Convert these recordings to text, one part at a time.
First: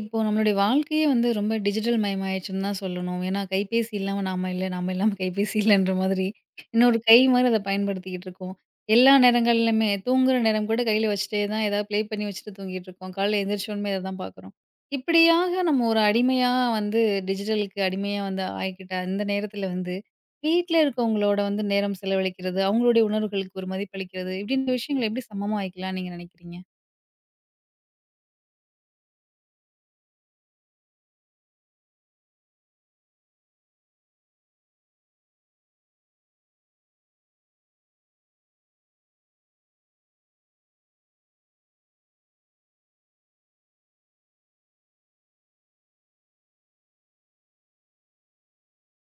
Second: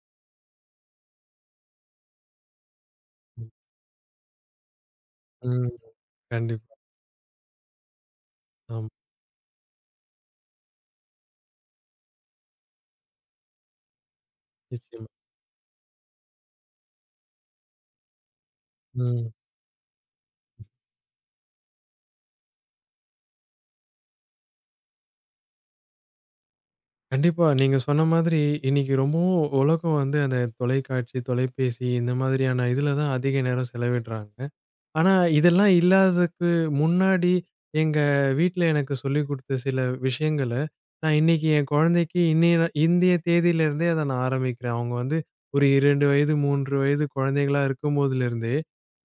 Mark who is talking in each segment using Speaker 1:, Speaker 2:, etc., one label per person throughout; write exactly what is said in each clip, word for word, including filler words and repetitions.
Speaker 1: இப்போ நம்மளுடைய வாழ்க்கையே வந்து ரொம்ப டிஜிட்டல் மயமாயிடுச்சுன்னு தான் சொல்லணும். ஏன்னா,
Speaker 2: ம்.
Speaker 1: கைபேசி இல்லாம நாம இல்ல, நாம இல்லாம கைபேசி
Speaker 2: ம்.
Speaker 1: இல்லன்ற மாதிரி
Speaker 2: கண்டிப்பா.
Speaker 1: இன்னொரு கை மாரி அத பயன்படுத்திக்கிட்டு இருக்கோம்.
Speaker 2: ஆமா.
Speaker 1: எல்லா நேரங்கள்லயுமே தூங்குற நேரம் கூட கையில வச்சுட்டே தான் ஏதாவது ப்ளே பண்ணி வச்சுட்டு தூங்கிட்டு இருக்கோம். காலையில எந்திரிச்சோனமே இத தான் பார்க்குறோம்.
Speaker 2: நிச்சயமா.
Speaker 1: இப்படியாக நம்ம ஒரு அடிமையா வந்து டிஜிட்டலுக்கு அடிமையா வந்து ஆயிக்கிட்ட அந்த
Speaker 2: ம்.
Speaker 1: நேரத்தில வந்து, வீட்ல இருக்கவங்களோட வந்து நேரம் செலவழிக்கிறது, அவங்களுடைய உணர்வுகளுக்கு ஒரு மதிப்பளிக்கிறது, இப்படின்ற விஷயங்கள எப்படி சமமா ஆயிக்கலாம்னு நீங்க நினைக்கிறீங்க?
Speaker 2: கண்டிப்பா. நீங்க சொன்ன மாதிரி இன்னைக்கு ரொம்பவும் உலகம் வந்து அந்த தொலைக்காட்சி, தொலைபேசி இந்த மாதிரியான இதுல தான் அதிக நேரம் செலவிடுறாங்க. ஆனா இதெல்லாம் இல்லாததுக்கு முன்னாடி எங்க வீட்ல எனக்கு சொல்லிக் குடுத்த சில விஷயங்கள, நான் இன்னைக்கு என் குழந்தைக்கு இன்னைய நா- இந்திய தேதியிலிருந்தே அத நான் ஆரம்பிக்கிறேன். அவங்க வந்து ஒரு இரண்டு வயது, மூன்று வயது குழந்தைகளா இருக்கும்போதிலிருந்தே,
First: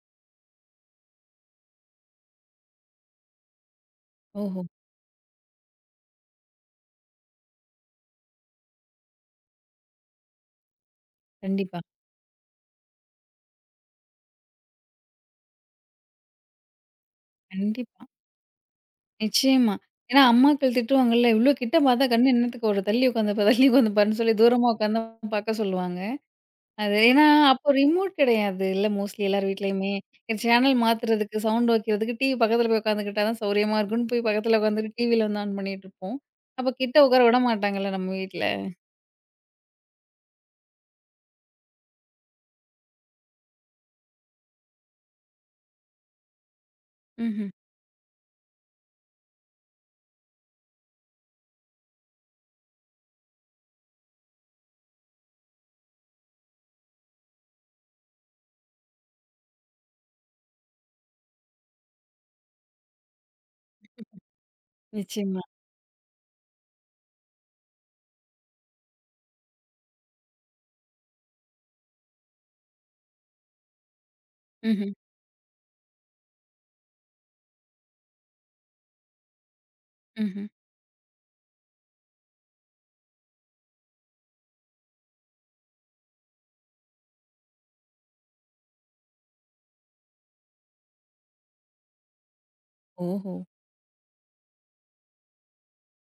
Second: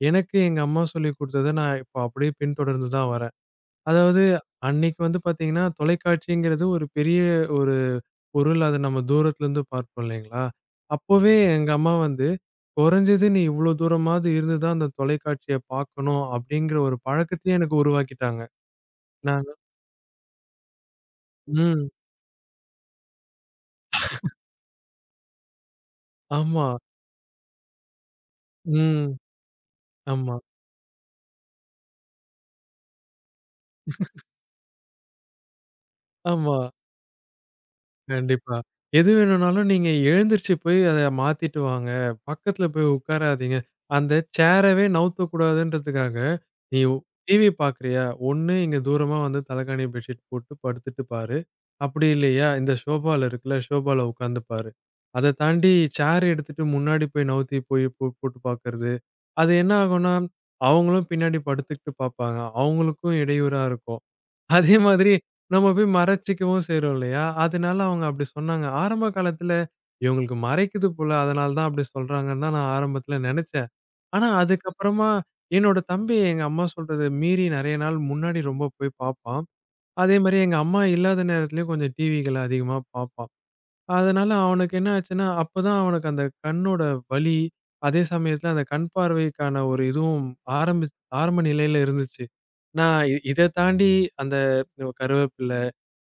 Speaker 2: எனக்கு எங்க அம்மா சொல்லிக் குடுத்தத நான் இப்ப அப்படியே பின்தொடர்ந்து தான் வரேன். அதாவது
Speaker 1: ஓஹோ!
Speaker 2: அன்னைக்கு வந்து பார்த்தீங்கன்னா, தொலைக்காட்சிங்கிறது ஒரு பெரிய ஒரு பொருள். அத நம்ம தூரத்துலருந்து பார்ப்போம் இல்லைங்களா? அப்போவே எங்க
Speaker 1: கண்டிப்பா,
Speaker 2: அம்மா வந்து, "குறைஞ்சது நீ இவ்ளோ தூரமாவது இருந்து தான் அந்த தொலைக்காட்சிய பார்க்கணும்." அப்படிங்கிற ஒரு பழக்கத்தையே எனக்கு
Speaker 1: கண்டிப்பா.
Speaker 2: உருவாக்கிட்டாங்க. நாங்க
Speaker 1: நிச்சயமா. ஏன்னா அம்மாக்கள் திட்டுவாங்கல்ல, "இவ்ளோ கிட்ட
Speaker 2: ம்.
Speaker 1: பார்த்தா கண்ணு என்னத்துக்கு ஒரு தள்ளி உட்காந்து பாரு, தள்ளி உட்காந்து பாருன்னு" சொல்லி தூரமா உட்காந்து பார்க்க சொல்லுவாங்க.
Speaker 2: ஆமா.
Speaker 1: அது ஏன்னா அப்போ ரிமோட் கிடையாதுல்ல
Speaker 2: ம்.
Speaker 1: மோஸ்ட்லி எல்லார் வீட்லயுமே.
Speaker 2: ஆமா,
Speaker 1: சேனல் மாத்துறதுக்கு, சவுண்ட் வைக்கிறதுக்கு டிவி பக்கத்துல போய் உட்காந்துக்கிட்டா தான் சௌரியமா இருக்கும்னு போய் பக்கத்துல உட்காந்துட்டு டிவில வந்து ஆன் பண்ணிட்டுருப்போம்.
Speaker 2: ஆமா.
Speaker 1: அப்ப கிட்ட உட்கார விட மாட்டாங்கல்ல நம்ம வீட்ல.
Speaker 2: கண்டிப்பா. எது வேணும்னாலும் நீங்க எழுந்திருச்சு போய் அத மாத்திட்டு வாங்க. பக்கத்துல போய் உட்காராதீங்க. அந்த சேரவே நவுத்தக்கூடாதுன்றதுக்காக, "நீ
Speaker 1: ம்ஹ்ம்.
Speaker 2: டிவி பார்க்குறியா? ஒண்ணு இங்க தூரமா வந்து தலகாணி பெட்ஷீட் போட்டு படுத்துட்டு பாரு. அப்படி இல்லையா, இந்த ஷோபால இருக்குல்ல, ஷோபால உட்காந்து பாரு." அத தாண்டி சேர் எடுத்துட்டு முன்னாடி போய் நவுத்தி போய் போ போட்டு பார்க்கறது. அது என்ன ஆகும்னா, அவங்களும் பின்னாடி படுத்துக்கிட்டு பார்ப்பாங்க. அவங்களுக்கும் இடையூறா இருக்கும். அதே மாதிரி
Speaker 1: நிச்சயமா.
Speaker 2: நம்ம போய் மறைச்சுக்கவும் செய்றோம் இல்லையா? அதனால அவங்க அப்படி சொன்னாங்க. ஆரம்ப காலத்துல இவங்களுக்கு மறைக்குது போல, அதனால தான் அப்படி சொல்றாங்கன்னு தான் நான் ஆரம்பத்துல நெனச்சேன். ஆனா
Speaker 1: ம்ஹ்ம்.
Speaker 2: அதுக்கப்புறமா என்னோட தம்பி எங்க அம்மா சொல்றத மீறி நெறைய நாள் முன்னாடி ரொம்ப போய் பாப்பான். அதே மாரி
Speaker 1: ம்ஹ்ம்.
Speaker 2: எங்க அம்மா இல்லாத நேரத்துலயும் கொஞ்சம் டிவிகள அதிகமா பாப்பான். அதனால அவனுக்கு என்ன ஆச்சுன்னா, அப்பதான் அவனுக்கு அந்த கண்ணோட வலி, அதே சமயத்துல அந்த கண் பார்வைக்கான ஒரு இதுவும் ஆரம்பிச் ஆரம்ப நிலையில இருந்துச்சு. நான் இ
Speaker 1: ஓஹோ!
Speaker 2: இத தாண்டி அந்த கருவேப்பில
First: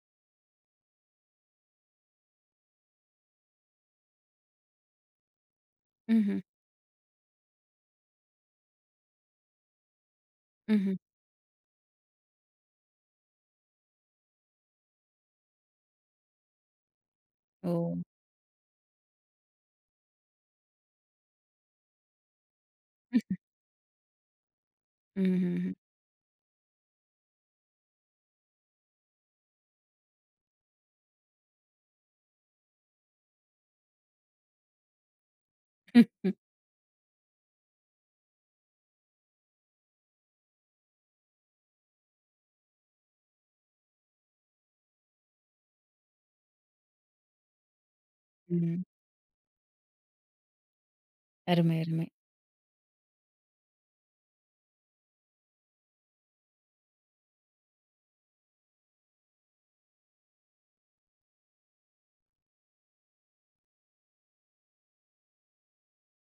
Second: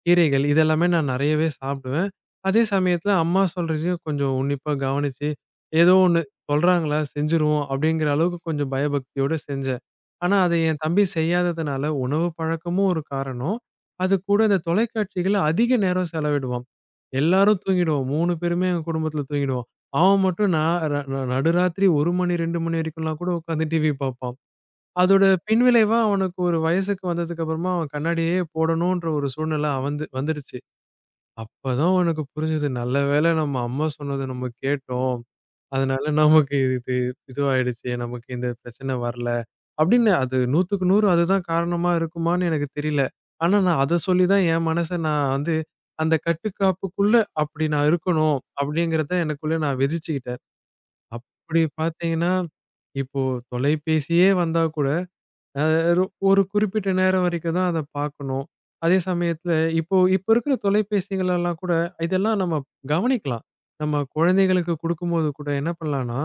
Speaker 2: கீரைகள் இதெல்லாமே நான் நெறையவே சாப்பிடுவேன். அதே சமயத்துல அம்மா சொல்றதையும் கொஞ்சம் உன்னிப்பா கவனிச்சு, ஏதோ ஒண்ணு
Speaker 1: ம்ஹ்ம்.
Speaker 2: சொல்றாங்களா செஞ்சுருவோம் அப்படிங்கிற அளவுக்கு கொஞ்சம் பயபக்தியோட செஞ்சேன். ஆனா அத என்
Speaker 1: ம்ஹ்ம்.
Speaker 2: தம்பி செய்யாததுனால உணவு பழக்கமும் ஒரு காரணம். அது கூட இந்த தொலைக்காட்சிகள்ல அதிக நேரம் செலவிடுவான். எல்லாரும்
Speaker 1: ஓ!
Speaker 2: தூங்கிடுவோம். மூன்று பேருமே எங்க குடும்பத்துல தூங்கிடுவோம். அவன் மட்டும் நான் ர ந நடுராத்திரி ஒரு மணி இரண்டு மணி வரைக்கும்லாம் கூட உட்காந்து டிவி பார்ப்பான். அதோட
Speaker 1: ம்ஹ்ம்.
Speaker 2: பின்விளைவா அவனுக்கு ஒரு வயசுக்கு வந்ததுக்கு அப்புறமா அவன் கண்ணாடியே போடணுன்ற ஒரு சூழ்நிலை வந்து வந்துடுச்சு. அப்பதான் அவனுக்கு புரிஞ்சது. நல்ல வேளை நம்ம அம்மா சொன்னத நம்ம கேட்டோம். அதனால நமக்கு இது இதுவாயிடுச்சு. நமக்கு இந்த பிரச்சனை வரல. அப்படின்னு அது நூறுக்கு நூறு அதுதான் காரணமா இருக்குமான்னு எனக்கு தெரியல. ஆனா நான் அத சொல்லி தான் என் மனச நான் வந்து அந்த கட்டுக்காப்புக்குள்ள அப்படி நான் இருக்கணும்
Speaker 1: ம்.
Speaker 2: அப்படிங்கிறத எனக்குள்ள நான் விதிச்சுக்கிட்டேன். அப்படி
Speaker 1: அருமை, அருமை.
Speaker 2: பார்த்தீங்கன்னா, இப்போ தொலைபேசியே வந்தா கூட அ ரொ ஒரு குறிப்பிட்ட நேரம் வரைக்கும் தான் அத பார்க்கணும். அதே சமயத்துல இப்போ இப்போ இருக்கிற தொலைபேசிகளெல்லாம் கூட இதெல்லாம் நம்ம கவனிக்கலாம். நம்ம குழந்தைகளுக்கு குடுக்கும்போது கூட என்ன பண்ணலாம்னா,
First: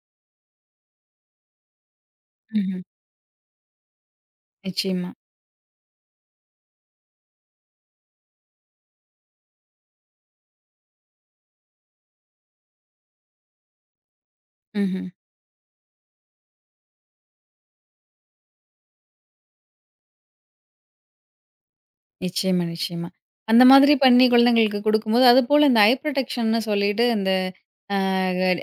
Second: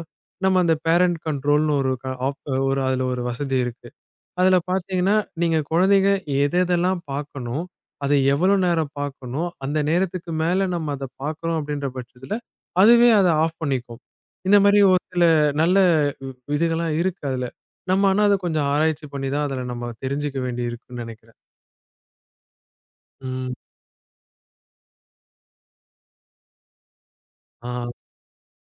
Speaker 2: நம்ம அந்த பேரண்ட் கண்ட்ரோல்ன்னு ஒரு க ஆப் ஒரு
Speaker 1: ம்ஹ்ம்.
Speaker 2: அதுல ஒரு வசதி இருக்கு. அதுல
Speaker 1: நிச்சயமா.
Speaker 2: பார்த்தீங்கன்னா, நீங்க குழந்தைங்க எது எதெல்லாம் பார்க்கணும், அத எவ்வளோ நேரம் பார்க்கணும், அந்த நேரத்துக்கு மேல நம்ம அத பார்க்குறோம் அப்படின்ற பட்சத்துல, அதுவே அத ஆஃப் பண்ணிக்கும். இந்த மாரி ஒரு
Speaker 1: ம்ஹ்ம்.
Speaker 2: சில நல்ல இ இதுகள்லாம் இருக்கு அதுல. நம்ம ஆனா அத கொஞ்சம் ஆராய்ச்சி பண்ணி தான் அதுல நம்ம தெரிஞ்சுக்க வேண்டி இருக்குன்னு நெனைக்கிறேன்.
Speaker 1: நிச்சயமா, நிச்சயமா.
Speaker 2: ம்.
Speaker 1: அந்த மாதிரி பண்ணி குழந்தைங்களுக்கு குடுக்கும்போது, அதுபோல இந்த ஐ புரொடெக்ஷன்னு சொல்லிட்டு இந்த
Speaker 2: ஆ.
Speaker 1: அ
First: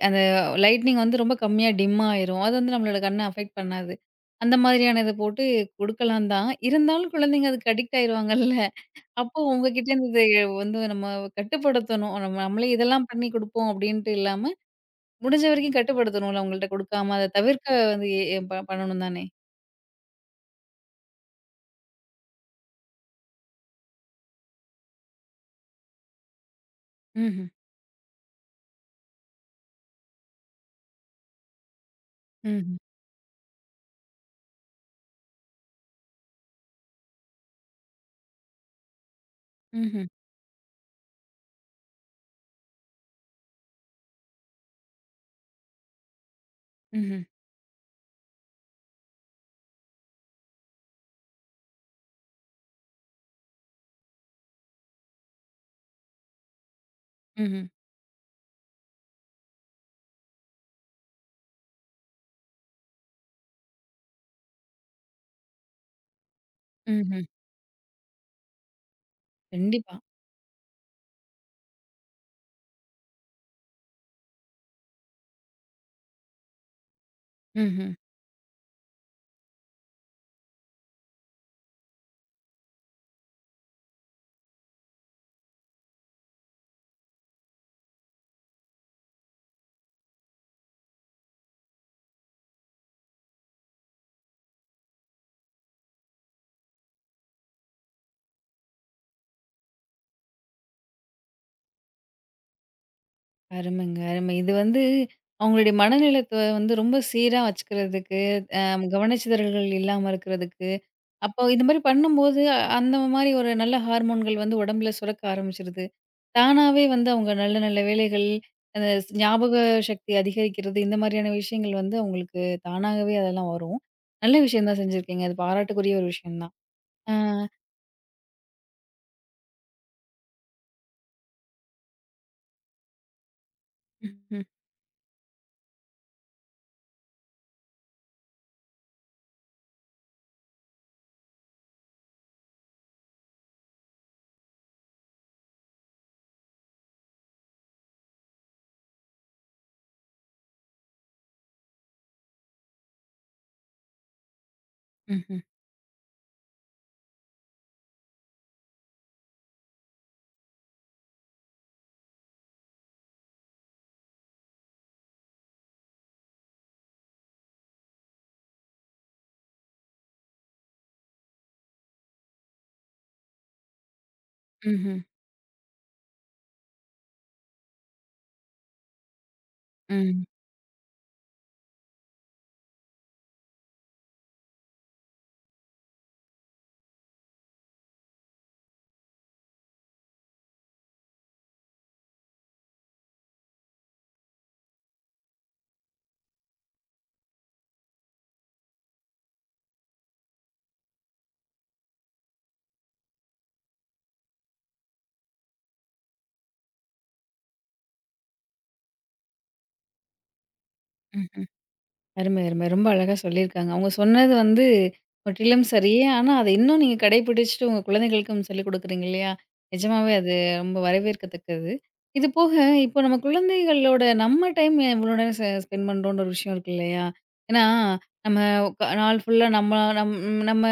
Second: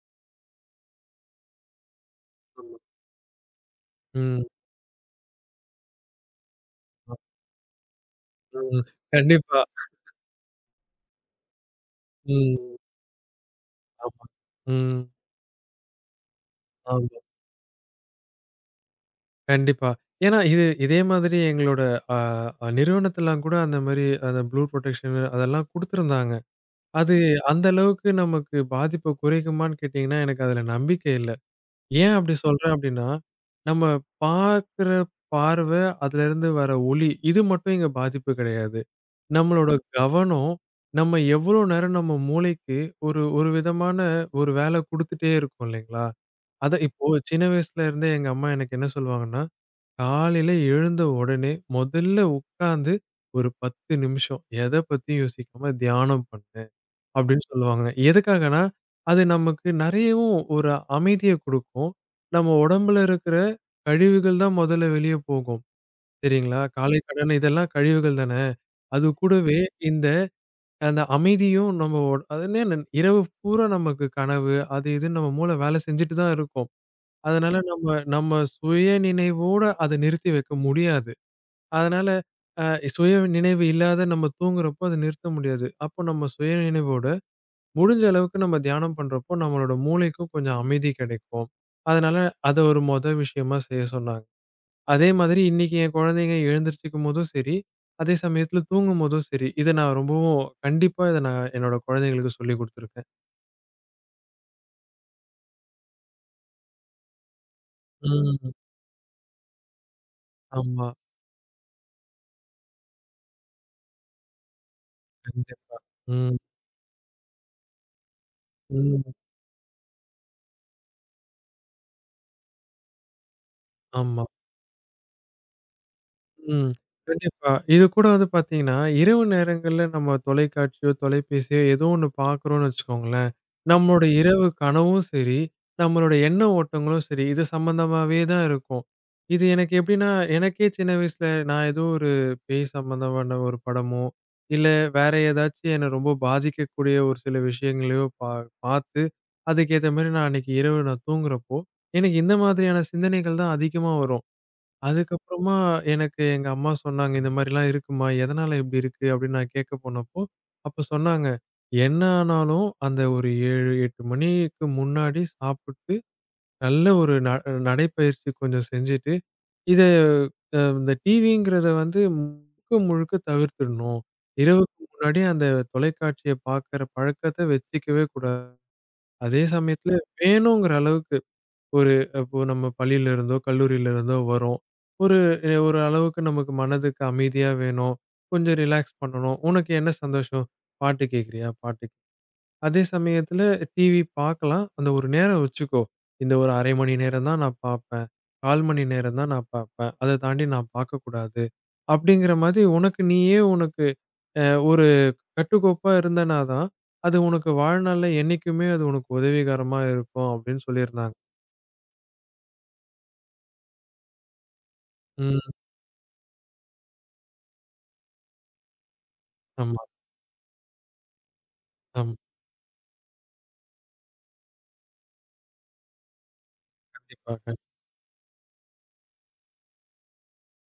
Speaker 1: அந்த லைட்னிங் வந்து ரொம்ப கம்மியா டிம் ஆயிரும். அது வந்து
Speaker 2: ஆமா.
Speaker 1: நம்மளோட கண்ண அஃபெக்ட் பண்ணாது.
Speaker 2: ம்.
Speaker 1: அந்த மாதிரியான இத போட்டு குடுக்கலாம் தான். இருந்தாலும்
Speaker 2: ஆ,
Speaker 1: குழந்தைங்க அதுக்கு அடிக்ட் ஆயிருவாங்கல்ல.
Speaker 2: ம்.
Speaker 1: அப்போ
Speaker 2: கண்டிப்பா.
Speaker 1: உங்ககிட்டேருந்து இது வந்து நம்ம கட்டுப்படுத்தணும். நம்ம நம்மளே
Speaker 2: ம்.
Speaker 1: இதெல்லாம் பண்ணி குடுப்போம் அப்டின்ட்டு
Speaker 2: ஆமா.
Speaker 1: இல்லாம,
Speaker 2: ம்.
Speaker 1: முடிஞ்ச வரைக்கும் கட்டுப்படுத்தணும்ல உங்கள்ட்ட குடுக்காம
Speaker 2: ஆமா.
Speaker 1: அத தவிர்க்க வந்து எ எ- ப பண்ணணும் தானே?
Speaker 2: கண்டிப்பா. ஏன்னா இது இதே மாதிரி எங்களோட அ அ நிறுவனத்துலாம் கூட அந்த மாரி அந்த ப்ளூ புரொடெக்ஷன் அதெல்லாம் குடுத்துருந்தாங்க. அது
Speaker 1: ம்ஹ்ம்.
Speaker 2: அந்த அளவுக்கு நமக்கு பாதிப்ப குறைக்குமான்னு கேட்டீங்கன்னா, எனக்கு அதுல நம்பிக்கை இல்ல. ஏன் அப்படி
Speaker 1: ம்ஹ்ம்.
Speaker 2: சொல்றேன் அப்படின்னா, நம்ம பார்க்குற பார்வ, அதுலருந்து வர ஒளி இது மட்டும் இங்க பாதிப்பு கிடையாது. நம்மளோட
Speaker 1: ம்ஹ்ம்.
Speaker 2: கவனம், நம்ம எவ்வளோ நேரம் நம்ம மூளைக்கு ஒரு ஒரு விதமான ஒரு வேலை குடுத்துட்டே இருக்கோம் இல்லைங்களா? அத இப்போ
Speaker 1: ம்ஹ்ம்.
Speaker 2: சின்ன வயசுல இருந்தே எங்க அம்மா எனக்கு என்ன சொல்லுவாங்கன்னா, காலையில எழுந்த உடனே முதல்ல உட்கார்ந்து ஒரு பத்து நிமிஷம் எத பத்தியும் யோசிக்காம தியானம் பண்ணு அப்படின்னு
Speaker 1: ம்ஹ்ம்.
Speaker 2: சொல்லுவாங்க. எதுக்காகன்னா, அது நமக்கு நிறையவும் ஒரு அமைதிய குடுக்கும். நம்ம உடம்புல இருக்கிற கழிவுகள் தான் முதல்ல வெளிய போகும். சரிங்களா? காலை
Speaker 1: ம்ஹ்ம்.
Speaker 2: கடன் இதெல்லாம் கழிவுகள் தானே. அது கூடவே
Speaker 1: கண்டிப்பா.
Speaker 2: இந்த அந்த அமைதியும் நம்ம ஒ அது என்ன நன்- இரவு பூரா நமக்கு கனவு அது இதுன்னு நம்ம மூளை வேலை செஞ்சுட்டு தான் இருக்கும். அதனால நம்ம
Speaker 1: ம்ஹ்ம்.
Speaker 2: நம்ம சுய நினைவோட அத நிறுத்தி வைக்க முடியாது. அதனால, அ சுய நினைவு இல்லாத நம்ம தூங்குறப்போ அத நிறுத்த முடியாது. அப்போ நம்ம சுய நினைவோட முடிஞ்ச அளவுக்கு நம்ம தியானம் பண்றப்போ, நம்மளோட மூளைக்கும் கொஞ்சம் அமைதி கிடைக்கும். அதனால அத ஒரு மொத விஷயமா செய்ய சொன்னாங்க. அதே மாதிரி இன்னைக்கு என் குழந்தைங்க எழுந்திரிச்சுக்கும்போதும் சரி, அதே சமயத்தில தூங்கும்போதும் சரி, இத நான் ரொம்பவும் கண்டிப்பா இத நான் என்னோட குழந்தைங்களுக்கு சொல்லிக் குடுத்துருக்கேன்.
Speaker 1: அருமைங்க, அருமை. இது வந்து அவங்களுடைய மனநிலத்த வந்து ரொம்ப சீரா வச்சுக்கிறதுக்கு,
Speaker 2: ம்.
Speaker 1: அ கவனச்சிதறல்கள் இல்லாம இருக்கிறதுக்கு,
Speaker 2: ஆமா.
Speaker 1: அப்போ இது மாரி பண்ணும்போது, அ- அந்த மாரி ஒரு நல்ல ஹார்மோன்கள் வந்து உடம்புல சுரக்க
Speaker 2: கண்டிப்பா.
Speaker 1: ஆரம்பிச்சுருது.
Speaker 2: ம்.
Speaker 1: தானாவே வந்து அவங்க நல்ல நல்ல வேலைகள், அந்த
Speaker 2: ம்.
Speaker 1: ஸ்- ஞாபக சக்தி அதிகரிக்கிறது, இந்த மாரியான விஷயங்கள் வந்து அவங்களுக்கு தானாகவே அதெல்லாம் வரும்.
Speaker 2: ஆமா.
Speaker 1: நல்ல விஷயம் தான் செஞ்சிருக்கீங்க. அது பாராட்டுக்குரிய ஒரு விஷயம் தான்.
Speaker 2: ம்.
Speaker 1: ஆ.
Speaker 2: கண்டிப்பா. இது கூட வந்து பார்த்தீங்கன்னா, இரவு நேரங்கள்ல நம்ம தொலைக்காட்சியோ, தொலைபேசியோ ஏதோ ஒண்ணு பார்க்குறோம்னு வச்சுக்கோங்களேன், நம்மளோட
Speaker 1: ம்ஹ்ம்.
Speaker 2: இரவு கனவும் சரி, நம்மளோட எண்ண ஓட்டங்களும் சரி, இது சம்மந்தமாவே தான் இருக்கும். இது எனக்கு எப்படின்னா, எனக்கே சின்ன வயசுல நான் ஏதோ ஒரு பேய் சம்மந்தமான ஒரு படமோ, இல்ல வேற ஏதாச்சும் என்ன ரொம்ப பாதிக்கக்கூடிய ஒரு சில விஷயங்களையோ பா பார்த்து, அதுக்கேத்த மாரி நான் அன்னைக்கு இரவு நான் தூங்குறப்போ, எனக்கு இந்த மாதிரியான சிந்தனைகள் தான் அதிகமா வரும்.
Speaker 1: ம்ஹ்ம்.
Speaker 2: அதுக்கப்புறமா எனக்கு எங்க அம்மா சொன்னாங்க, "இந்த மாரிலாம் இருக்குமா? எதனால இப்படி இருக்கு?" அப்படின்னு நான் கேட்க போனப்போ, அப்ப சொன்னாங்க, "என்ன ஆனாலும் அந்த ஒரு ஏழு, எட்டு மணிக்கு முன்னாடி சாப்பிட்டு, நல்ல ஒரு ந நடைப்பயிற்சி கொஞ்சம் செஞ்சுட்டு, இத அ இந்த டிவிங்கிறத வந்து முழுக்க முழுக்க தவிர்த்துடணும். இரவுக்கு
Speaker 1: ம்ஹ்ம்.
Speaker 2: முன்னாடி அந்த தொலைக்காட்சிய பார்க்கிற பழக்கத்த வச்சுக்கவே கூடாது. அதே சமயத்துல
Speaker 1: ம்.
Speaker 2: வேணுங்கிற அளவுக்கு ஒரு இப்போ நம்ம பள்ளியில இருந்தோ, கல்லூரியில இருந்தோ வரோம். ஒரு எ ஒரு அளவுக்கு நமக்கு மனதுக்கு அமைதியா வேணும். கொஞ்சம் ரிலாக்ஸ் பண்ணணும். உனக்கு என்ன சந்தோஷம்? பாட்டு கேட்குறியா? பாட்டு. கேக்கு. அதே சமயத்தில டிவி பார்க்கலாம். அந்த ஒரு நேரம் வச்சுக்கோ. இந்த ஒரு அரை மணி நேரம் தான் நான் பார்ப்பேன். கால் மணி நேரம் தான் நான் பார்ப்பேன். அத தாண்டி நான் பார்க்கக்கூடாது. அப்படிங்கிற மாதிரி உனக்கு நீயே உனக்கு அ ஒரு கட்டுக்கோப்பா இருந்தனா தான், அது உனக்கு வாழ்நாள்ல என்னைக்குமே அது உனக்கு உதவிகரமா இருக்கும் அப்படின்னு சொல்லியிருந்தாங்க.
Speaker 1: ம். அருமை, அருமை. ரொம்ப அழகா சொல்லியிருக்காங்க. அவங்க சொன்னது வந்து
Speaker 2: ம்.
Speaker 1: முற்றிலும் சரியே. ஆனா, அத இன்னும் நீங்க கடைபிடிச்சுட்டு உங்க குழந்தைகளுக்கும் சொல்லிக் குடுக்குறீங்க இல்லையா?
Speaker 2: ஆமா.
Speaker 1: நிஜமாவே அது ரொம்ப வரவேற்கத்தக்கது.
Speaker 2: ஆமா.
Speaker 1: இது போக இப்போ நம்ம குழந்தைகளோட நம்ம டைம் எவ்வளோ நேரம் செ ஸ்பெண்ட் பண்றோம்ன்ற ஒரு விஷயம் இருக்கு இல்லையா?
Speaker 2: கண்டிப்பா. கண்
Speaker 1: ஏன்னா, நம்ம க நாள் ஃபுல்லா நம்ம நம் நம்ம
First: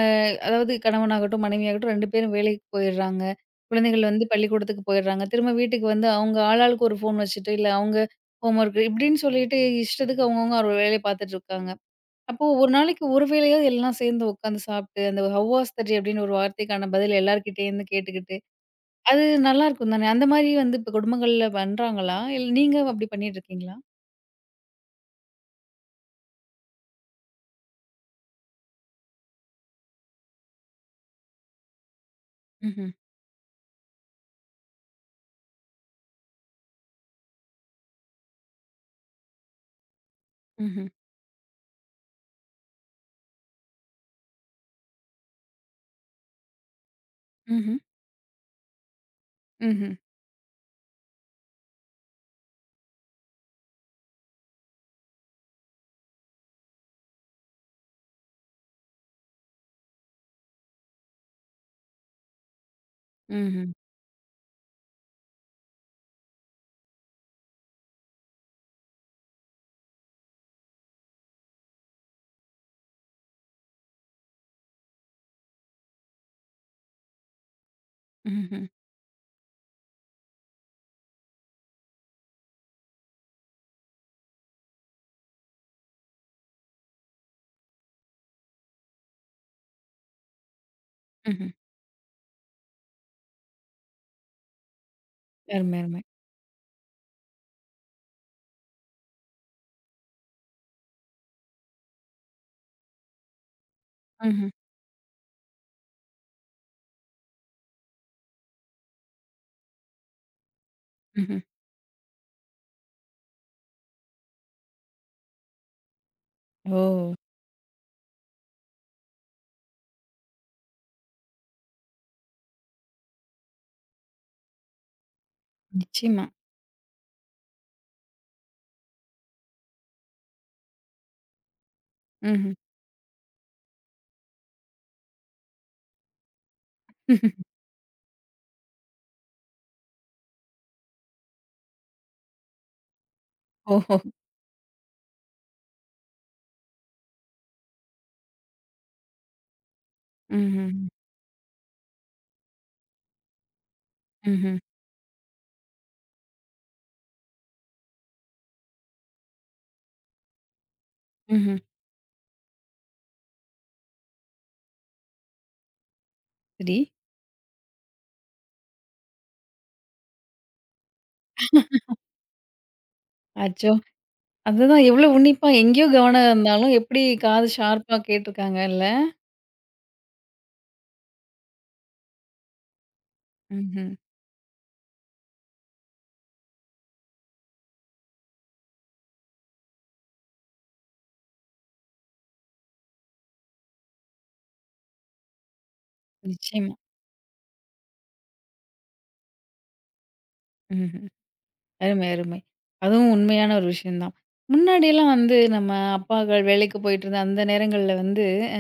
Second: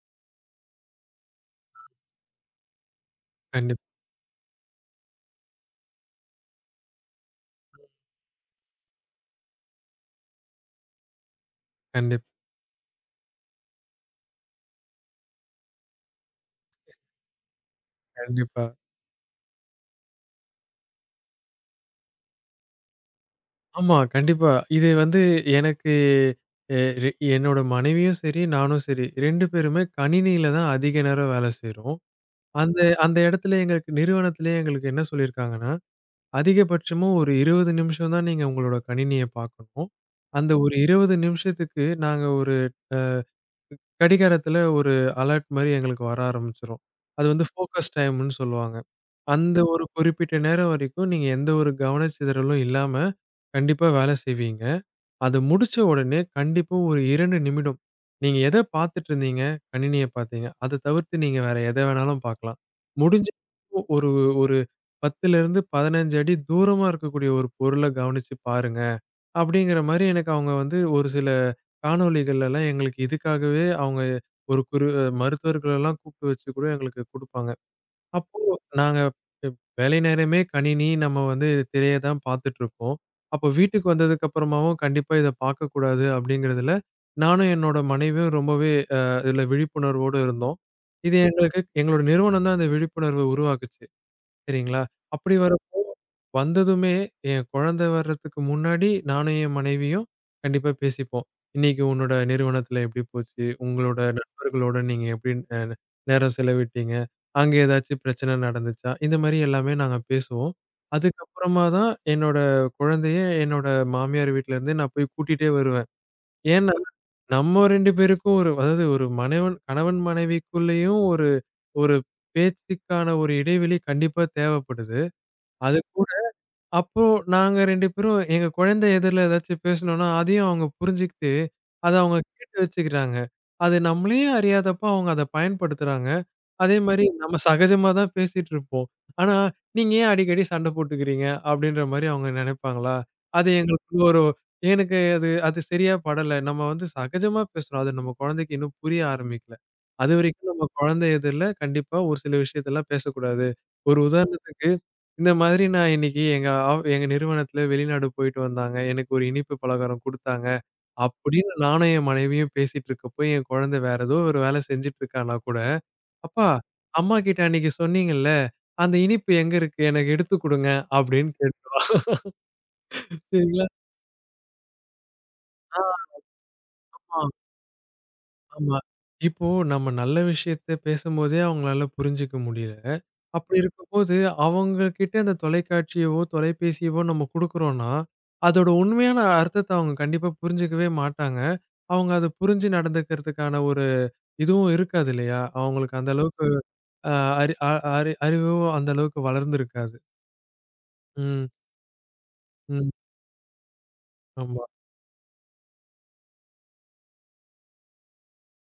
Speaker 1: அதாவது கணவனாகட்டும், மனைவியாகட்டும் ரெண்டு பேரும் வேலைக்கு போயிடுறாங்க.
Speaker 2: கண்டிப்
Speaker 1: குழந்தைகள் வந்து பள்ளிக்கூடத்துக்கு போயிடுறாங்க. திரும்ப வீட்டுக்கு வந்து அவங்க ஆளாளுக்கு ஒரு ஃபோன் வச்சுட்டு, இல்ல அவங்க ஹோம் ஒர்க் இப்படின்னு சொல்லிட்டு இஷ்டத்துக்கு அவங்கவங்க ஒரு வேலையை பார்த்துட்டு இருக்காங்க.
Speaker 2: கண்டிப்
Speaker 1: அப்போ ஒரு நாளைக்கு ஒரு வேளையாவது எல்லாம் சேர்ந்து உட்காந்து சாப்பிட்டு, அந்த "ஹவ் வாஸ் த டே" அப்படின்னு ஒரு வார்த்தைக்கான பதில் எல்லார்கிட்டேருந்து கேட்டுக்கிட்டு,
Speaker 2: கண்டிப்பா.
Speaker 1: அது நல்லாயிருக்கும் தானே! அந்த மாரி வந்து இப்ப குடும்பங்கள்ல பண்றாங்களா? இல்ல நீங்க அப்படி பண்ணிட்டு இருக்கீங்களா?
Speaker 2: ஆமா. கண்டிப்பா. இது வந்து எனக்கு எ ரெ என்னோட மனைவியும் சரி, நானும் சரி இரண்டு பேருமே கணினியில தான் அதிக நேரம் வேலை செய்றோம். அந்த
Speaker 1: ம்ஹ்ம்.
Speaker 2: அந்த இடத்துல எங்களுக்கு நிறுவனத்திலேயே எங்களுக்கு என்ன சொல்லியிருக்காங்கன்னா, அதிகபட்சமா ஒரு இருபது நிமிஷம் தான் நீங்க உங்களோட கணினிய பார்க்கணும். அந்த ஒரு
Speaker 1: ம்ஹ்ம்.
Speaker 2: இருபது நிமிஷத்துக்கு நாங்க ஒரு கடிகாரத்துல ஒரு அலர்ட் மாரி எங்களுக்கு வர ஆரம்பிச்சுரும். அது வந்து
Speaker 1: ம்ஹ்ம்.
Speaker 2: ஃபோக்கஸ் டைம்ன்னு சொல்லுவாங்க. அந்த ஒரு
Speaker 1: ம்ஹ்ம்.
Speaker 2: குறிப்பிட்ட நேரம் வரைக்கும் நீங்க எந்த ஒரு கவனச்சிதறலும் இல்லாம, கண்டிப்பா வேலை செய்வீங்க. அத முடிச்ச உடனே கண்டிப்பா ஒரு இரண்டு நிமிடம், நீங்க எத பார்த்துட்டு இருந்தீங்க? கணினிய பார்த்தீங்க. அத தவிர்த்து நீங்க வேற எத வேணாலும் பார்க்கலாம். முடிஞ்ச
Speaker 1: ம்ஹ்ம்.
Speaker 2: வரைக்கும் ஒரு ஒரு பத்திலேருந்து பதினைந்து அடி தூரமா இருக்கக்கூடிய ஒரு பொருள கவனிச்சு பாருங்க. அப்படிங்கிற மாரி எனக்கு அவங்க வந்து ஒரு சில காணொளிகள்லலாம் எங்களுக்கு இதுக்காகவே அவங்க ஒரு குரு மருத்துவர்களெல்லாம் கூப்பிட்டு வச்சு கூட எங்களுக்கு குடுப்பாங்க. அப்போ
Speaker 1: ம்ஹ்ம்.
Speaker 2: நாங்க ப் வேலை நேரமே கணினி, நம்ம வந்து திரைய தான் பார்த்துட்டுருக்கோம். அப்போ வீட்டுக்கு வந்ததுக்கு அப்புறமாவும் கண்டிப்பா இத பார்க்கக்கூடாது அப்படிங்கிறதுல, நானும் என்னோட மனைவியும் ரொம்பவே அஹ், இதுல விழிப்புணர்வோட இருந்தோம். இது
Speaker 1: ம்ஹ்ம்.
Speaker 2: எங்களுக்கு எங்களோட நிறுவனம் தான் அந்த விழிப்புணர்வ உருவாக்குச்சு. சரிங்களா? அப்படி வர
Speaker 1: அருமை, அருமை.
Speaker 2: வந்ததுமே, என் குழந்தை வர்றதுக்கு முன்னாடி நானும் என் மனைவியும் கண்டிப்பா பேசிப்போம். "இன்னைக்கு உன்னோட நிறுவனத்துல எப்படி போச்சு? உங்களோட
Speaker 1: ம்ஹ்ம்.
Speaker 2: நண்பர்களோட நீங்க எப்படி அ நேரம் செலவிட்டீங்க? அங்க ஏதாச்சும் பிரச்சனை நடந்துச்சா?" இந்த மாரி எல்லாமே நாங்க பேசுவோம்.
Speaker 1: ம்ஹ்ம்.
Speaker 2: அதுக்கப்புறமா தான் என்னோட குழந்தைய என்னோட மாமியார் வீட்லருந்து நான் போய் கூட்டிட்டே வருவேன். ஏன்னா,
Speaker 1: ஓ!
Speaker 2: நம்ம இரண்டு பேருக்கும் ஒரு அதாவது ஒரு மனைவன் கணவன் மனைவிக்குள்ளேயும் ஒரு ஒரு பேச்சுக்கான ஒரு இடைவெளி கண்டிப்பா தேவைப்படுது. அது
Speaker 1: நிச்சயமா.
Speaker 2: அப்போ நாங்க இரண்டு பேரும் எங்க குழந்தை எதிர்ல ஏதாச்சும் பேசுனோம்னா, அதையும் அவங்க புரிஞ்சுகிட்டு, அத அவங்க
Speaker 1: ம்ஹ்ம்.
Speaker 2: கேட்டு வச்சுக்கிறாங்க. அது நம்மளயே அறியாதப்போ அவங்க அத பயன்படுத்துறாங்க. அதே மாரி நம்ம சகஜமா தான் பேசிட்டு இருப்போம். ஆனா, "நீங்க ஏன் அடிக்கடி சண்டை போட்டுக்கிறீங்க?" அப்படின்ற மாரி அவங்க நினைப்பாங்களா? அது
Speaker 1: ஓஹோ!
Speaker 2: எங்களுக்குள்ள ஒரு எனக்கு அது அது சரியா படல. நம்ம வந்து சகஜமா பேசுறோம். அது நம்ம குழந்தைக்கு இன்னும் புரிய ஆரம்பிக்கல. அதுவரைக்கும் நம்ம
Speaker 1: ம்ஹ்ம்.
Speaker 2: குழந்தை எதிர்ல கண்டிப்பா ஒரு சில விஷயத்தலாம் பேசக்கூடாது. ஒரு ம்.
Speaker 1: ம்ஹ்ம்.
Speaker 2: உதாரணத்துக்கு இந்த மாதிரி நான் இன்னைக்கு எங்க ஆ எங்க நிறுவனத்தில வெளிநாடு போயிட்டு வந்தாங்க. எனக்கு ஒரு இனிப்பு பலகாரம் குடுத்தாங்க. அப்படின்னு
Speaker 1: ம்ஹ்ம்.
Speaker 2: நானும் என் மனைவியும் பேசிட்டு இருக்கப்போ, என் குழந்தை வேற ஏதோ ஒரு வேல செஞ்சுட்டு இருக்கான்னா கூட, "அப்பா,
Speaker 1: சரி.
Speaker 2: அம்மா கிட்ட அன்னைக்கு சொன்னீங்கல்ல, அந்த இனிப்பு எங்க இருக்கு? எனக்கு எடுத்து குடுங்க" அப்படின்னு கேட்டுருவா. சரிங்களா?
Speaker 1: அச்சோ! அதுதான் எவ்ளோ உன்னிப்பா எங்கேயோ கவனம் இருந்தாலும், எப்படி
Speaker 2: ஆமா.
Speaker 1: காது ஷார்ப்பா
Speaker 2: ஆமா.
Speaker 1: கேட்டுருக்காங்கல்ல.
Speaker 2: இப்போ நம்ம நல்ல விஷயத்த பேசும்போதே அவங்களால புரிஞ்சுக்க முடியல. அப்படி
Speaker 1: ம்ஹ்ம்.
Speaker 2: இருக்கும்போது, அவங்க கிட்ட அந்த தொலைக்காட்சியவோ, தொலைபேசியவோ நம்ம குடுக்குறோம்னா, அதோட உண்மையான அர்த்தத்த அவங்க கண்டிப்பா புரிஞ்சுக்கவே மாட்டாங்க. அவங்க அத புரிஞ்சு நடந்துக்கிறதுக்கான ஒரு இதுவும் இருக்காது இல்லையா? அவங்களுக்கு அந்த அளவுக்கு
Speaker 1: நிச்சயமா.
Speaker 2: அ அறி அ அறி அறிவும் அந்த அளவுக்கு வளர்ந்திருக்காது.
Speaker 1: ம்ஹ்ம்.
Speaker 2: ம்,
Speaker 1: அருமை, அருமை.
Speaker 2: ம்.
Speaker 1: அதுவும் உண்மையான ஒரு விஷயம் தான்.
Speaker 2: ஆமா,
Speaker 1: முன்னாடியெல்லாம் வந்து நம்ம அப்பாக்கள் வேலைக்கு போயிட்டுருந்த அந்த நேரங்கள்ல வந்து, அ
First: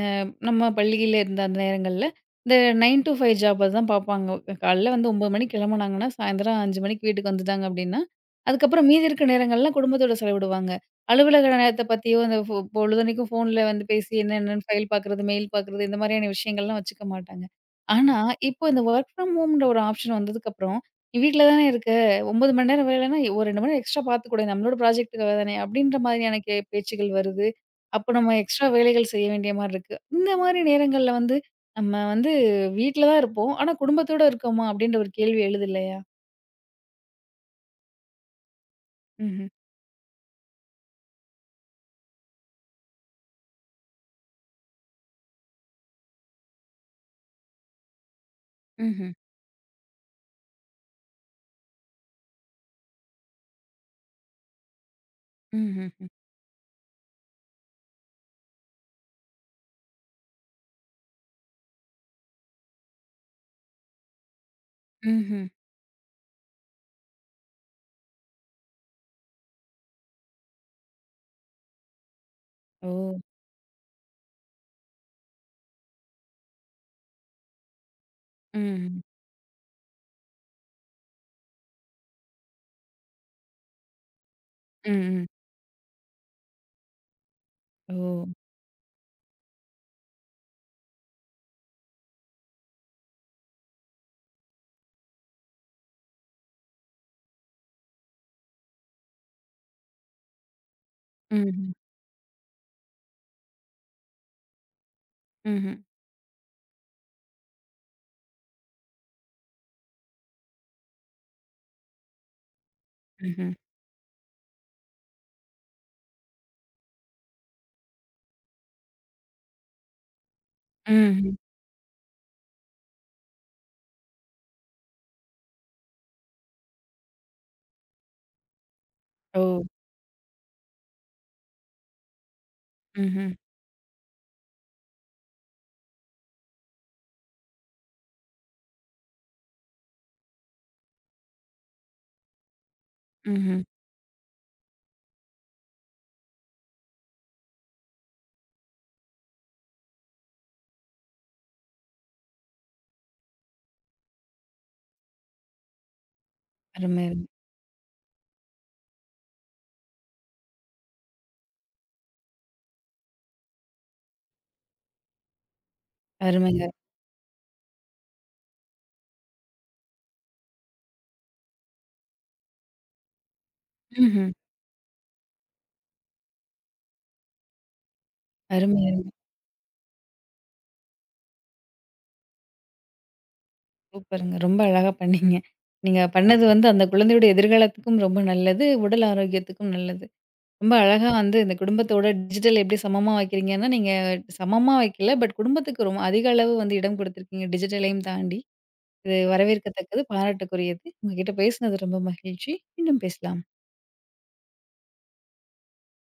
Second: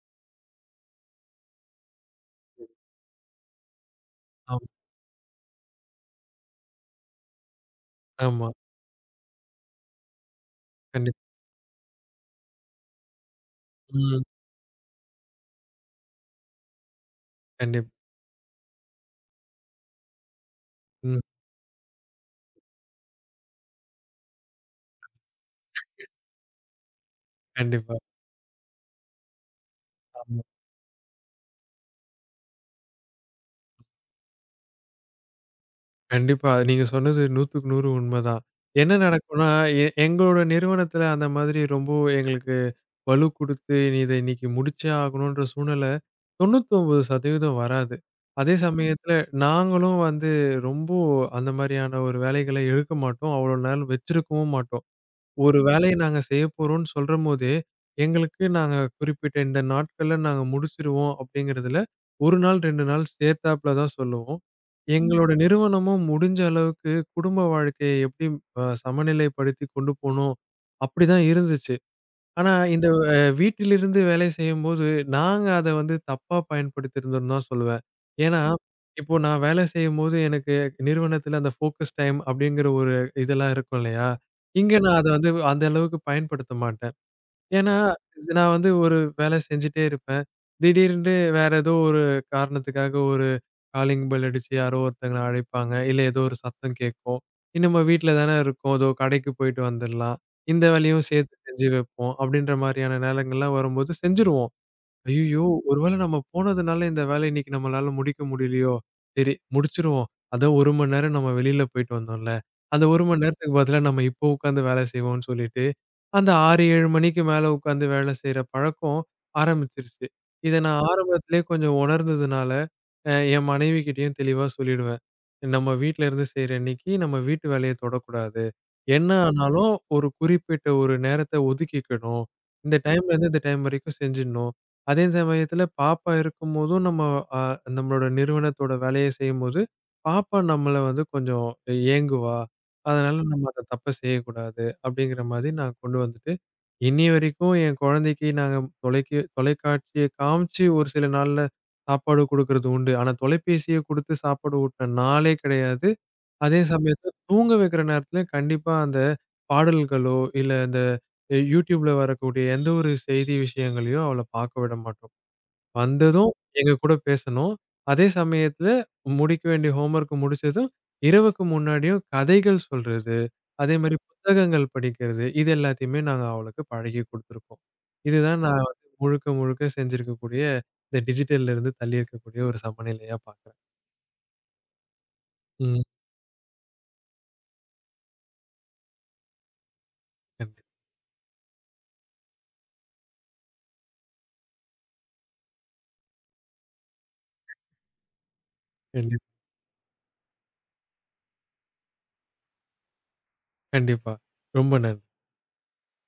Speaker 1: நம்ம பள்ளியில இருந்த அந்த நேரங்கள்ல, இந்த ஒன்பது டூ ஐந்து ஜாப் தான் பார்ப்பாங்க.
Speaker 2: ஆமா,
Speaker 1: காலைல வந்து ஒன்பது மணிக்கு கிளம்புனாங்கன்னா, சாயந்தரம் ஐந்து மணிக்கு வீட்டுக்கு வந்துட்டாங்க அப்படின்னா,
Speaker 2: ஆமா.
Speaker 1: அதுக்கப்புறம் மீதி இருக்க நேரங்கள்லாம் குடும்பத்தோட செலவிடுவாங்க.
Speaker 2: கண்டிப்பா.
Speaker 1: அலுவலக நேரத்த பத்தியோ, இந்த பொ பொழுதன்னைக்கும் ஃபோன்ல வந்து பேசி
Speaker 2: ம்.
Speaker 1: என்ன என்னன்னு ஃபைல் பார்க்குறது, மெயில் பார்க்குறது, இந்த மாரியான விஷயங்கள்லாம் வச்சுக்க மாட்டாங்க.
Speaker 2: கண்டிப்
Speaker 1: ஆனா, இப்போ இந்த வொர்க் ஃப்ரம் ஹோம்ன்ற ஒரு ஆப்ஷன் வந்ததுக்கப்புறம், நீ
Speaker 2: ம்.
Speaker 1: வீட்ல தானே இருக்க. ஒன்பது மணி நேரம் வேலைன்னா, ஒரு ரெண்டு மணி நேரம் எக்ஸ்ட்ரா பார்த்துக்கூட நம்மளோட ப்ராஜெக்ட்டுக்காக தானே அப்படின்ற மாதிரியான கே பேச்சுகள் வருது.
Speaker 2: கண்டிப்பா.
Speaker 1: அப்போ நம்ம எக்ஸ்ட்ரா வேலைகள் செய்ய வேண்டிய மாரி இருக்கு. இந்த
Speaker 2: ஆமா.
Speaker 1: மாரி நேரங்கள்ல வந்து, நம்ம வந்து வீட்ல தான் இருப்போம். ஆனா குடும்பத்தோட இருக்கோமா? அப்படின்ற ஒரு கேள்வி எழுது இல்லையா?
Speaker 2: கண்டிப்பா. நீங்க சொன்னது நூறுக்கு நூறு உண்மதான். என்ன
Speaker 1: ம்ஹ்ம்.
Speaker 2: நடக்கும்னா, எ எங்களோட நிறுவனத்துல அந்த மாதிரி ரொம்ப எங்களுக்கு வலு குடுத்து, "நீ இத இன்னைக்கு முடிச்சே ஆகணுன்ற" சூழ்நிலை தொண்ணூற்று ஒன்பது சதவீதம் வராது. அதே
Speaker 1: ம்ஹ்ம்.
Speaker 2: சமயத்துல நாங்களும் வந்து ரொம்ப அந்த மாரியான ஒரு வேலைகள எடுக்க மாட்டோம். அவ்வளோ நாள் வச்சிருக்கவும் மாட்டோம். ஒரு வேலைய
Speaker 1: ம்ஹ்ஹ்ம்.
Speaker 2: நாங்க செய்யப்போறோம்னு சொல்றம்போதே, எங்களுக்கு நாங்க குறிப்பிட்ட இந்த நாட்கள்ல நாங்க முடிச்சிருவோம் அப்டிங்கிறதுல ஒரு நாள், இரண்டு நாள் சேர்த்தாப்ல தான் சொல்லுவோம். ம். எங்களோட
Speaker 1: ம்ஹ்ம்.
Speaker 2: நிறுவனமும் முடிஞ்ச அளவுக்கு குடும்ப வாழ்க்கைய எப்டி அ சமநிலைப்படுத்தி கொண்டு போணும், அப்டிதான் இருந்துச்சு. ஆனா, இந்த
Speaker 1: ஓ!
Speaker 2: அ வீட்டிலிருந்து வேலை செய்யும்போது, நாங்க அத வந்து தப்பா பயன்படுத்தியிருந்தோம்னு தான் சொல்லுவேன். ஏன்னா,
Speaker 1: ம்ஹ்ம்.
Speaker 2: இப்போ நான் வேலை செய்யும்போது எனக்கு நிறுவனத்தில அந்த ஃபோக்கஸ் டைம் அப்படிங்கிற ஒரு இதெல்லாம் இருக்கும் இல்லையா? இங்க
Speaker 1: ம்,
Speaker 2: நான் அத
Speaker 1: ம்.
Speaker 2: வந்து அந்த அளவுக்கு பயன்படுத்த மாட்டேன். ஏன்னா,
Speaker 1: ஓ!
Speaker 2: இது நான் வந்து ஒரு வேலை செஞ்சுட்டே இருப்பேன். திடீர்னு வேற ஏதோ ஒரு காரணத்துக்காக ஒரு காலிங் பெல் அடிச்சு யாரோ ஒருத்தங்கள அழைப்பாங்க. இல்ல ஏதோ ஒரு சத்தம் கேட்கும். இ- நம்ம வீட்ல தானே இருக்கோம். ஏதோ கடைக்கு போயிட்டு வந்துடலாம். இந்த வேலையும் சேர்த்து செஞ்சு
Speaker 1: ம்ஹ்ம்.
Speaker 2: வைப்போம். அப்படின்ற மாரியான நேரங்கள்லாம் வரும்போது செஞ்சுருவோம். ஐய்யயோ!
Speaker 1: ம்ஹ்ம்.
Speaker 2: ஒரு வேளை நம்ம போனதுனால இந்த வேலை இன்னைக்கு நம்மளால முடிக்க முடியலையோ! சரி முடிச்சுருவோம். அதான் ஒரு மணி நேரம் நம்ம வெளியில போயிட்டு வந்தோம்ல. அந்த ஒரு மணி
Speaker 1: ம்ஹ்ம்.
Speaker 2: நேரத்துக்கு பதிலா நம்ம இப்போ உட்காந்து வேலை செய்வோம்னு சொல்லிட்டு அந்த ஆறு, ஏழு மணிக்கு மேல உட்காந்து வேலை செய்ற பழக்கம் ஆரம்பிச்சிருச்சு. இத நான்
Speaker 1: ம்ஹ்ம்.
Speaker 2: ஆரம்பத்திலேயே கொஞ்சம் உணர்ந்ததுனால, அ என் மனைவி கிட்டயும் தெளிவா சொல்லிடுவேன். நம்ம வீட்ல இருந்து செய்ற இன்னைக்கு நம்ம வீட்டு வேலைய தொடக்கூடாது. என்ன
Speaker 1: ஓ!
Speaker 2: ஆனாலும் ஒரு குறிப்பிட்ட ஒரு நேரத்த ஒதுக்கிக்கணும். இந்த டைம்ல
Speaker 1: ம்ஹ்ம்.
Speaker 2: இருந்து இந்த டைம் வரைக்கும் செஞ்சிடணும். அதே சமயத்துல பாப்பா இருக்கும்போதும் நம்ம அ நம்மளோட நிறுவனத்தோட வேலைய செய்யும்போது, பாப்பா நம்மள வந்து கொஞ்சம் ஏங்குவா. அதனால நம்ம
Speaker 1: ம்ஹ்ம்.
Speaker 2: அந்த தப்ப செய்யக்கூடாது. அப்படிங்கிற மாதிரி நான் கொண்டு வந்துட்டு, இன்னிய வரைக்கும் என் குழந்தைக்கு நாங்க தொலைக்கு தொலைக்காட்சிய காமிச்சு ஒரு சில நாள்ல சாப்பாடு குடுக்குறது உண்டு. ஆனா, தொலைபேசிய குடுத்து சாப்பாடு ஊட்டுன நாளே கிடையாது. அதே
Speaker 1: அருமை,
Speaker 2: சமயத்துல
Speaker 1: அருமை.
Speaker 2: தூங்க வைக்கிற நேரத்துல கண்டிப்பா அந்த பாடல்களோ, இல்ல இந்த YouTubeல வரக்கூடிய எந்த ஒரு செய்தி விஷயங்களையும் அவள பார்க்க விட மாட்டோம். வந்ததும்
Speaker 1: அருமைங்க.
Speaker 2: எங்க கூட பேசணும். அதே சமயத்துல முடிக்க வேண்டிய ஹோம்வொர்க் முடிச்சதும், இரவுக்கு முன்னாடியும் கதைகள் சொல்றது, அதே மாரி
Speaker 1: ம்ஹ்ம்.
Speaker 2: புத்தகங்கள் படிக்கிறது, இது எல்லாத்தையுமே நாங்க அவளுக்கு பழகி குடுத்துருக்கோம். இதுதான் நான் வந்து
Speaker 1: அருமை.
Speaker 2: முழுக்க, முழுக்க செஞ்சிருக்கக்கூடிய இந்த டிஜிட்டல்ல இருந்து தள்ளி இருக்கக்கூடிய ஒரு சமநிலையா பார்க்குறேன்.
Speaker 1: சூப்பருங்க. ரொம்ப அழகா பண்ணீங்க.
Speaker 2: ம்.
Speaker 1: நீங்க பண்ணது வந்து அந்த குழந்தையுடைய எதிர்காலத்துக்கும் ரொம்ப நல்லது. உடல் ஆரோக்கியத்துக்கும் நல்லது.
Speaker 2: கண்டிப்
Speaker 1: ரொம்ப அழகா வந்து இந்த குடும்பத்தோட டிஜிட்டல் எப்படி சமமா வைக்கிறீங்கன்னா, நீங்க சமமா வைக்கல. பட் குடும்பத்துக்கு ரொம்ப அதிக அளவு வந்து இடம் கொடுத்துருக்கீங்க. டிஜிட்டலையும் தாண்டி. இது
Speaker 2: கண்டிப்
Speaker 1: வரவேற்கத்தக்கது, பாராட்டுக்குரியது. உங்ககிட்ட பேசினது ரொம்ப மகிழ்ச்சி. மீண்டும் பேசலாம்.
Speaker 2: கண்டிப்பா. ரொம்ப நன்றி.